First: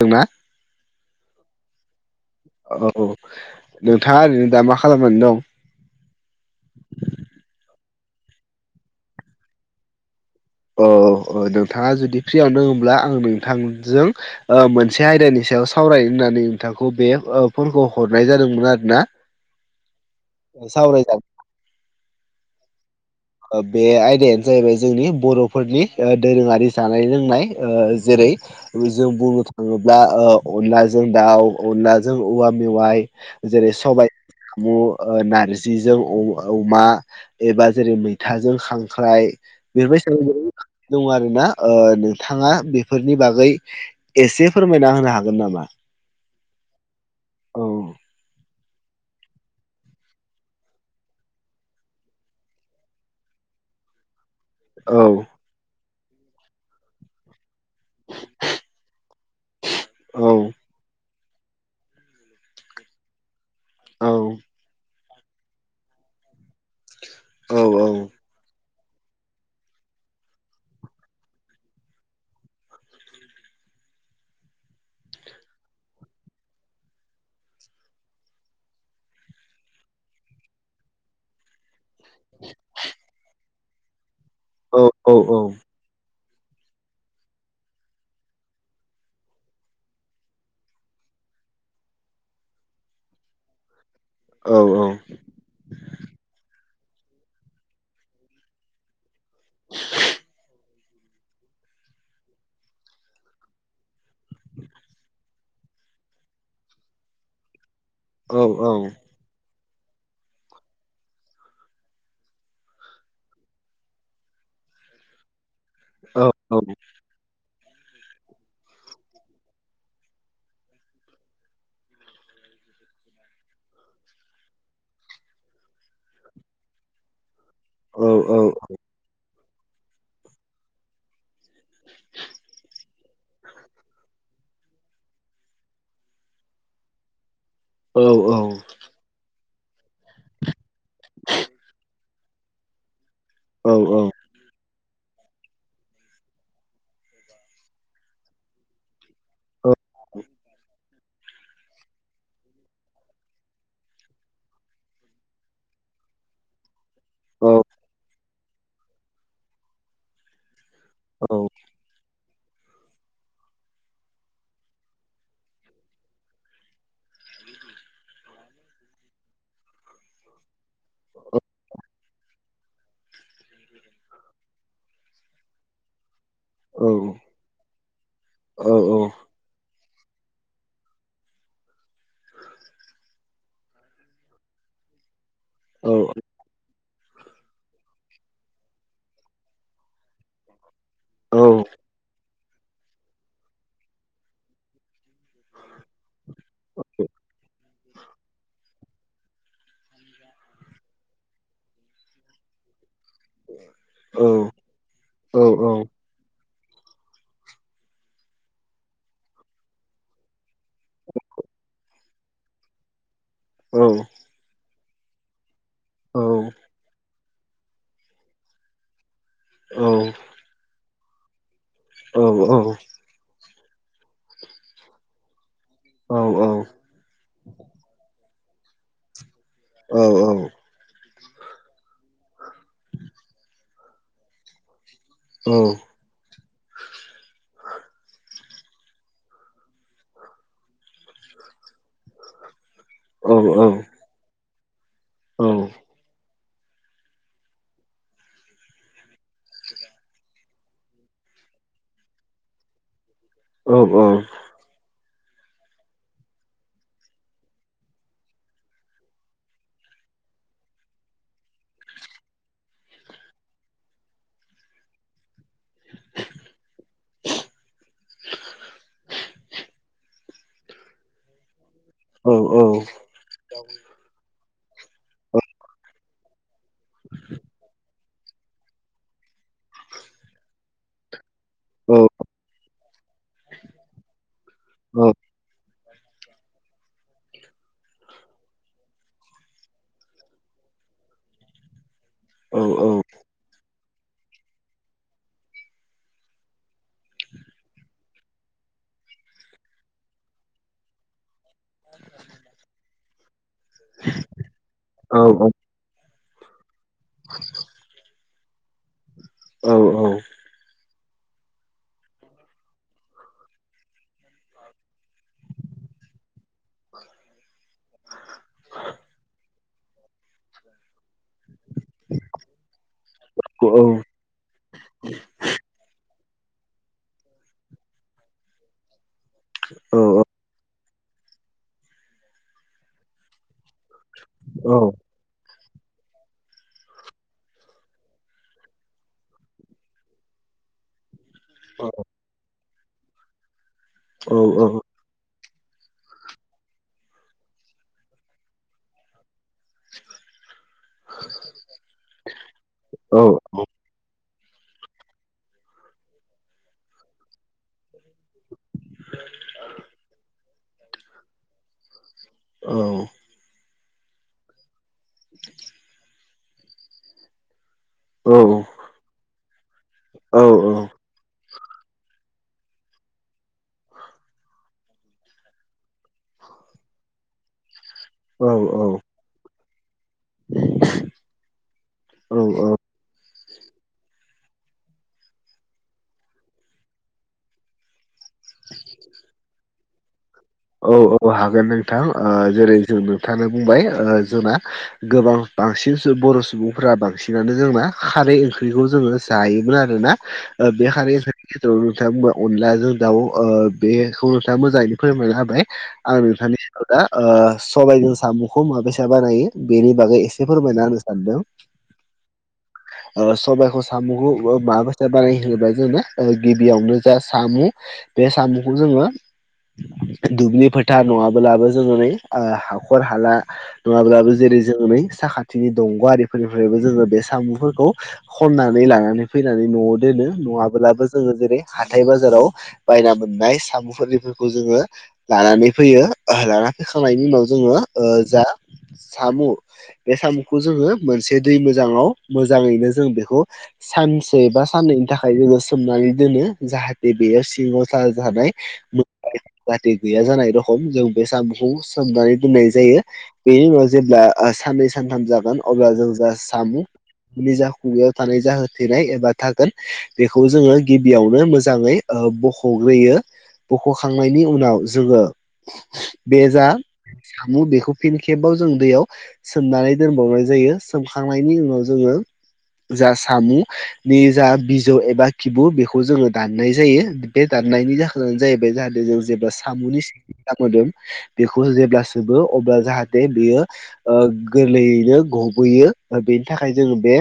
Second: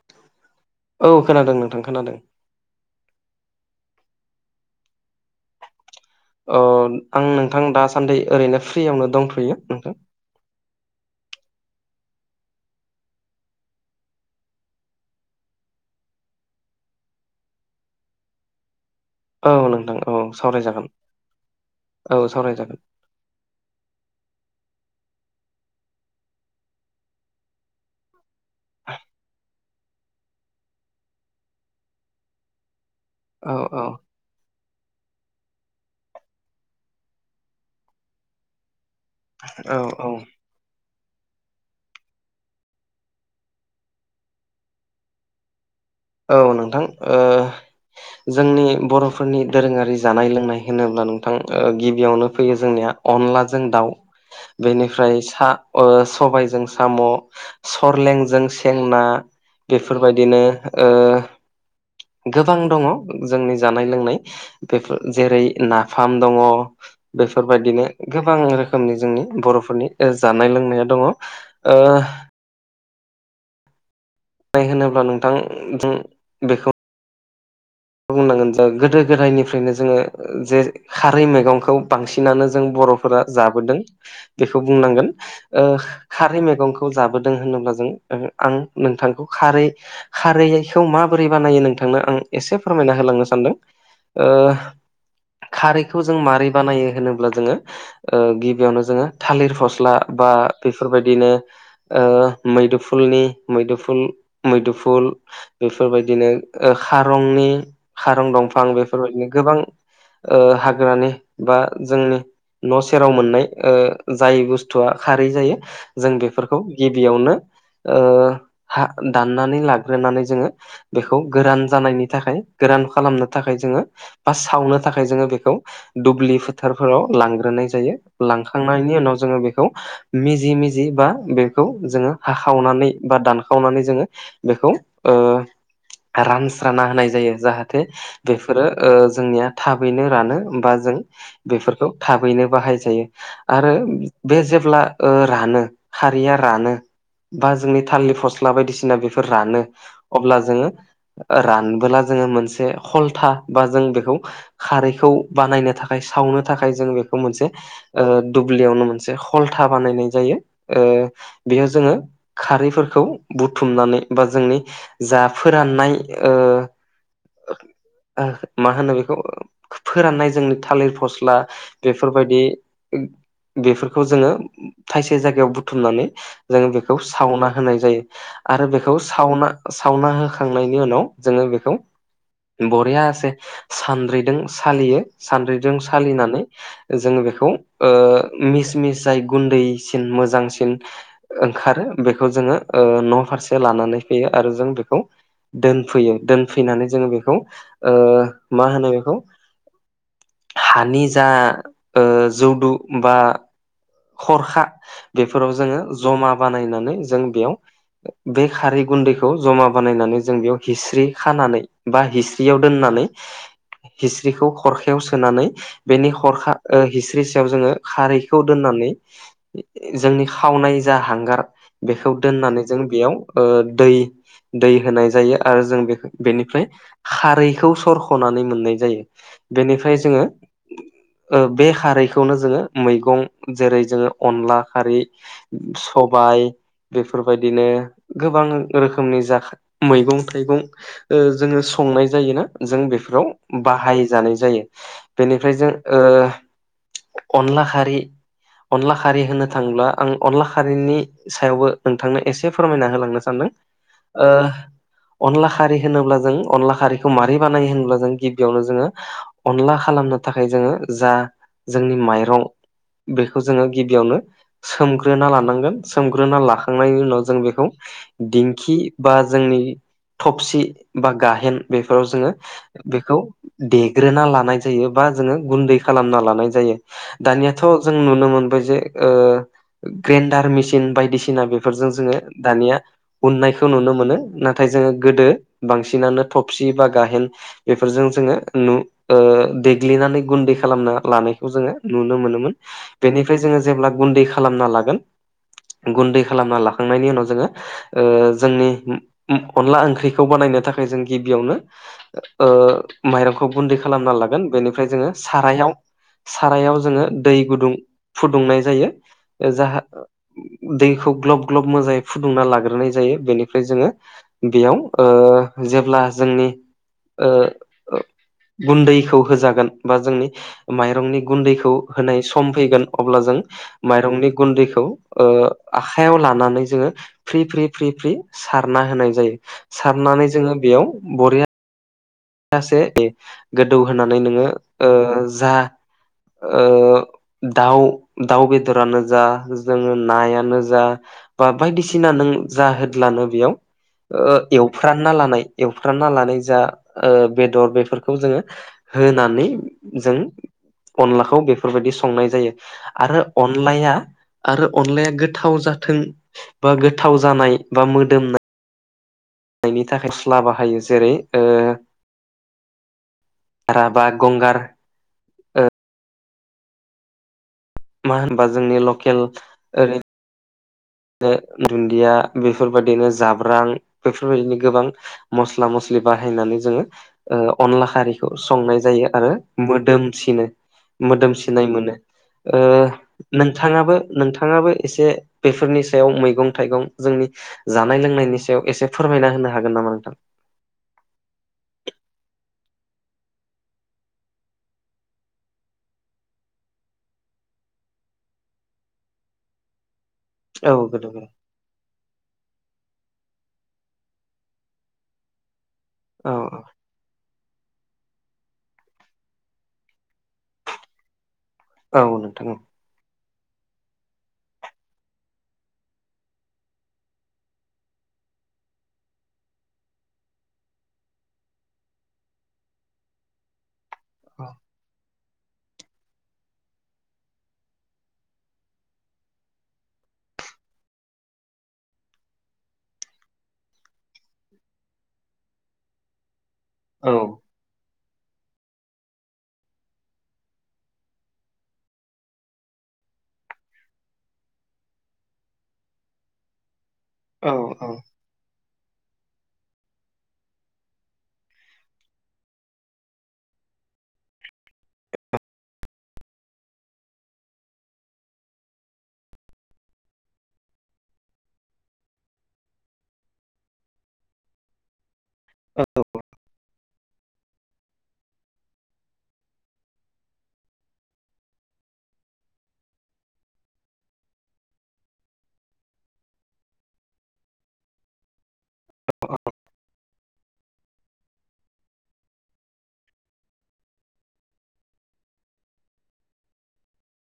दोंना औ खोनादों नोंथां खोनादों। औ नोंथाङा ओरैनो दा मा खालामनानै दं? अ आं नोंथां दासान्दि ओरैनो फ्रियावनो दंथ'यो नोंथां। अ अ नोंथाङा जुदि फ्रियाव दोङोब्ला आं नोंथांजों मोनसे आयदानि सायाव सावरायनो होननानै नोंथांखौ बे फनखौ हरनाय जादोंमोन आरो ना। औ नोंथां औ सावरायजागोन औ सावरायजागोन। ओ बे आयदायानो जाहैबाय जोंनि बर'फोरनि ओ दोरोङारि जानाय लोंनाय ओ जेरै जों बुंनो थाङोब्ला ओ अनलाजों दाउ अनलाजों औवा मेवाइ औ जेरै औ सबाय सामु ओ नारजिजों अ-अमा एबा जेरै मैथाजों खां ख्राइ औ औ बेफोरबायसाबो गोबां दं आरो ना? नोंथाङा बेफोरनि बागै एसे फोरमायना होनो हागोन नामा? औ नोंथां। ओ औ जोंनि बर'फोरनि दोरोङारि जानाय लोंनाय होनोब्ला नोंथां ओ गिबियावनो फैयो जोंनिया अनलाजों दाउ। [unintelligible] बेनिफ्राय सा ओ सबायाइजों साम'। सरलेंजों सें ना औ बेफोरबायदिनो ओ गोबां दङ' जोंनि जानाय औ लोंनाय। बेफोर जेरै नाफाम दङ'। औ बेफोरबायदिनो गोब बां रोखोमनि जोंनि बर'फोरनि ओ जानाय लोंनाया दङ'। ओ नाय होनोब्ला नोंथां जों बेखौ बुंनांगोन जा गोदो गोदायनिफ्रायनो जोङो जे खारै मैगंखौ बांसिनानो जों बर'फोरा जाबोदों बेखौ औ बुंनांगोन। औ ओ खारै मैगंखौ जाबोदों होनोब्ला जों ओहो आं नोंथांखौ खारै खारैखौ माबोरै बानायो नोंथांनो आं एसे फोरमायना होलांनो सानदों। ओ औ खारैखौ जों मारै बानायो होनोब्ला जोङो ओ गिबियावनो जोङो थालेर फस्ला बा बेफोरबायदिनो ओ मैदोफुलनि मैदोफुल मैदोफुल बेफोरबायदिनो ओ खारंनि खारं औ दंफां बेफोरबायदिनो गोबां ओ हाग्रानि बा जोंनि न' सेराव मोननाय ओ जाय बुस्थुआ खारै जायो। जों बेफोरखौ औ गिबियावनो ओ हा दाननानै लाग्रोनानै जोङो बेखौ गोरान जानायनि थाखाय गोरान खालामनो थाखाय जोङो बा सावनो थाखाय जोङो बेखौ दुब्लि फोथारफोराव लांग्रोनाय जा औ जायो। औ लांखांनायनि उनाव जोङो बेखौ मिजि मिजि बा बेखौ जोङो हाखावनानै बा दानखावनानै जोङो बेखौ ओ रानस्राना होनाय जायो। जाहाथे औ औ बेफोरो ओ जोंनिया थाबैनो रानो बा जों बेफोरखौ थाबैनो बाहाय जायो। आरो औ बे जेब्ला ओ रानो खारैया रानो बा जोंनि थालि फस्ला बायदिसिना बे फोर रानो। अब्ला‌ जोङो ओ रानबोला जोङो मोनसे हलथा बा जों बेखौ खारैखौ बानायनो थाखाय सावनो थाखाय जों बे खौ मोनसे औ ओ दुब्लियावनो मोनसे हलथा बानायनाय जायो। ओ औ बेयाव जोङो खारैफोरखौ बुथुमनानै बा जोंनि जा फोराननाय ओ मा होनो बेखौ फोराननाय जोंनि थालिर फस्ला बेफोरबायदि बेफोरखौ जोङो थाइसे जायगायाव बुथुमनानै जोङो औ बेखौ सावना होनाय जायो आरो बेखौ सावना सावना होखांनायनि उनाव जोङो बेखौ बरियासे सानद्रिजों सालियो सानद्रिजों औ सालिनानै जोङो बेखौ ओ मिस मिस जाय गुन्दैसिन मोजांसिन ओंखारो बेखौ जोङो ओ न फारसे लानानै फैयो आरो जों बेखौ दोनफैयो दोनफैनानै जोङो बेखौ ओ मा होनो बेखौ हानि जा ओ जौदु बा खरखा बेफोराव जोङो जमा बानायनानै जों बेयाव बे खारै गुन्दैखौ जमा बानायनानै जों बेयाव हिस्रि खानानै बा हिस्रियाव दोननानै हिस्रिखौ खरखायाव सोनानै बेनि खरखा ओ हिस्रि सायाव जोङो खारैखौ दोननानै जोंनि खावनाय जा हांगार बेखौ दोननानै जों बेयाव ओ दै दै होनाय जायो आरो जों बे बेनिफ्राय खारैखौ सरख'नानै मोननाय जायो बेनिफ्राय जोङो ओ बे खारैखौनो जोङो मैगं जेरै जोङो अनला खारै सबाइ बेफोरबायदिनो गोबां रोखोमनि जा‌ खा‌ मैगं थाइगं ओ जोङो संनाय जायो ना जों बेफोराव बाहाय जानाय जायो बेनिफ्राय जों ओ अनला खारि अनला खारि होनो थाङोब्ला आं अनला खारिनि सायावबो नोंथांनो एसे फोरमायना होलांनो सानदों ओ अनला खारि होनोब्ला जों अनला खारिखौ मारै बानायो होनोब्ला जों गिबियावनो जोङो अनला खालामनो थाखाय जोङो जा जोंनि माइरं बेखौ जोङो गिबियावनो सोमग्रोना लानांगोन सोमग्रोना लाखांनायनि उनाव जों बेखौ दिंखि बा जोंनि थबसि बा गाहेन बेफोराव जोङो बेखौ देग्रोना लानाय जायो बा जोङो गुन्दै खालामना लानाय जायो दानियाथ जों नुनो मोनबाय जे ओ ग्रेन्डार मेसिन बायदिसिना बेफोरजों जोङो दानिया उननायखौ नुनो मोनो नाथाय जोङो गोदो बांसिनानो थफसि बा गाहेन बेफोरजों जोङो नु ओ देग्लिनानै गुन्दै खालामना लानायखौ जोङो नुनो मोनोमोन बेनिफ्राय जोङो जेब्ला गुन्दै खालामना लागोन गुन्दै खालामना लाखांनायनि उनाव जोङो ओजोंनि अनला ओंख्रिखौ खौ बानायनो थाखाय जों गिबियावनो ओ माइरंखौ गुन्दै खालामना लागोन बेनि ओमफ्राय जोङो सारायाव सारायाव जोङो दै गुदुं फुदुंनाय जायो जाहा दैखौ ग्लब ग्लब मोजाङै फुदुंना लाग्रोनाय जायो बेनिफ्राय जोङो बेयाव ओ जेब्ला जोंनि ओ ओ गुन्दैखौ होजागोन बा जोंनि माइरंनि गुन्दैखौ होनाय सम फैगोन अब्ला जों माइरंनि गुन्दैखौ ओ आखायाव लानानै जोङो फ्रि फ्रि फ्रि फ्रि सारना होनाय जायो सारनानै जोङो बेयाव बरिया बरेयासे गोदौ होनानै नोङो ओ जा ओ दाउ दाउ बेदरानो जा जोङो नाया नो जा बा बायदिसिना नों जाहोदलानो बेयाव ओ एवफ्रानना लानाय एवफ्रानना लानाय जा ओ बेदर बेफोरखौ जोङो होनानै जों अनलाखौ बेफोरबायदि संनाय जायो। आरो अनलाया आरो अनलाया गोथाव जाथों बा गोथाव जानाय बा मोदोमनाय नायनि थाखाय स्ला बाहायो जेरै ओ औ। राभा गंगार मा होनबा जोंनि लकेल ओरै औ औ। दुन्दिया बेफोरबायदिनो जाब्रां बेफोरबायदिनो गोबां मस्ला मस्लि बाहायनानै जोङो अनला खारिखौ संनाय जायो आरो मोदोमसिनो। मोदोमसिनाय मोनो। औ औ नोंथाङाबो- नोंथाङाबो एसे बेफोरनि सायाव मैगं थाइगं जोंनि जानाय लोंनायनि सायाव एसे फोरमायना होनो हागोन नामा नोंथां। औ औ हागोन नोंथां जेरै जों नोंथाङानो बुंबाय जना गोबां बांसिन बर' सुबुंफोरा बांसिनानो जोंना खारै ओंख्रिखौ जोङो जायोमोन आरोना। औ बे गोदौ हारि नोंथाङा अनलाजों दाउ बेखौ नोंथाङा मोजाङैनो फोरमनानै होबाय। आ औ नथानि आ दा ओ सबायाइजों साम'खौ माबेसा बानायो बेनि बागै एसे फोरमायना होनो सानदों। औ नोंथां ओ। सबायाइखौ साम'खौ माब बानाय होनोब्ला जोङो गिबियावनो जा सामु बे सामुखौ जोङो दुब्लि फोथा नङाब्लाबो जोङो नै आ हाखर हाला नङाब्लाबो जेरै जों नै साखाथिनि दंग' आरिफोरनिफ्रायबो जोङो बे साम'फोरखौ खननानै लानानै फैनानै न'आव दोनो नङाब्लाबो जोङो जेरै हाथथाय बाजाराव बायना मोननाय साम'फोरनिफोरखौ जोङो लानानै फैयो लाना होखां नायनायनि उनाव जोङो जा साम' बे साम'खौ जोङो मोनसे दै मोजाङाव मोजाङैनो जों बेखौ सानसे बा साननैनि थाखाय जोङो सोमनानै दोनो जाहाथ बेयो औ औ सिङावसा जानाय जाहाथे गैया जानाय रखम जों बे साम'खौ सोमनानै दोननाय जायो। बेनि उनाव जेब्ला साननै सानथाम जागोन अब्ला जों जा साम' जा खुगायाव थानाय जा होथेनाय एबा थागोन बेखौ जोङो गिबियावनो मोजाङै बख'ग्रोयो बख'खांनायनि उनाव जोङो बेजा म' बेखौ फिन खेबाव जों दैयाव सोमनानै दोनबावनाय जायो सोमखांनायनि उनाव जोङो जा साम' नि जा बिजौ एबा किबु बेखौ जोङो दाननाय जायो। बे दाननायनि जाहोनानो जाहैबाय जाहाथे जों जेब्ला साम'नि सि [unintelligible] बेखौ जेब्ला सोबो अब्ला जाहाथे बेयो ओगोरलैयैनो गबोयो बेनि थाखाय जोङो बे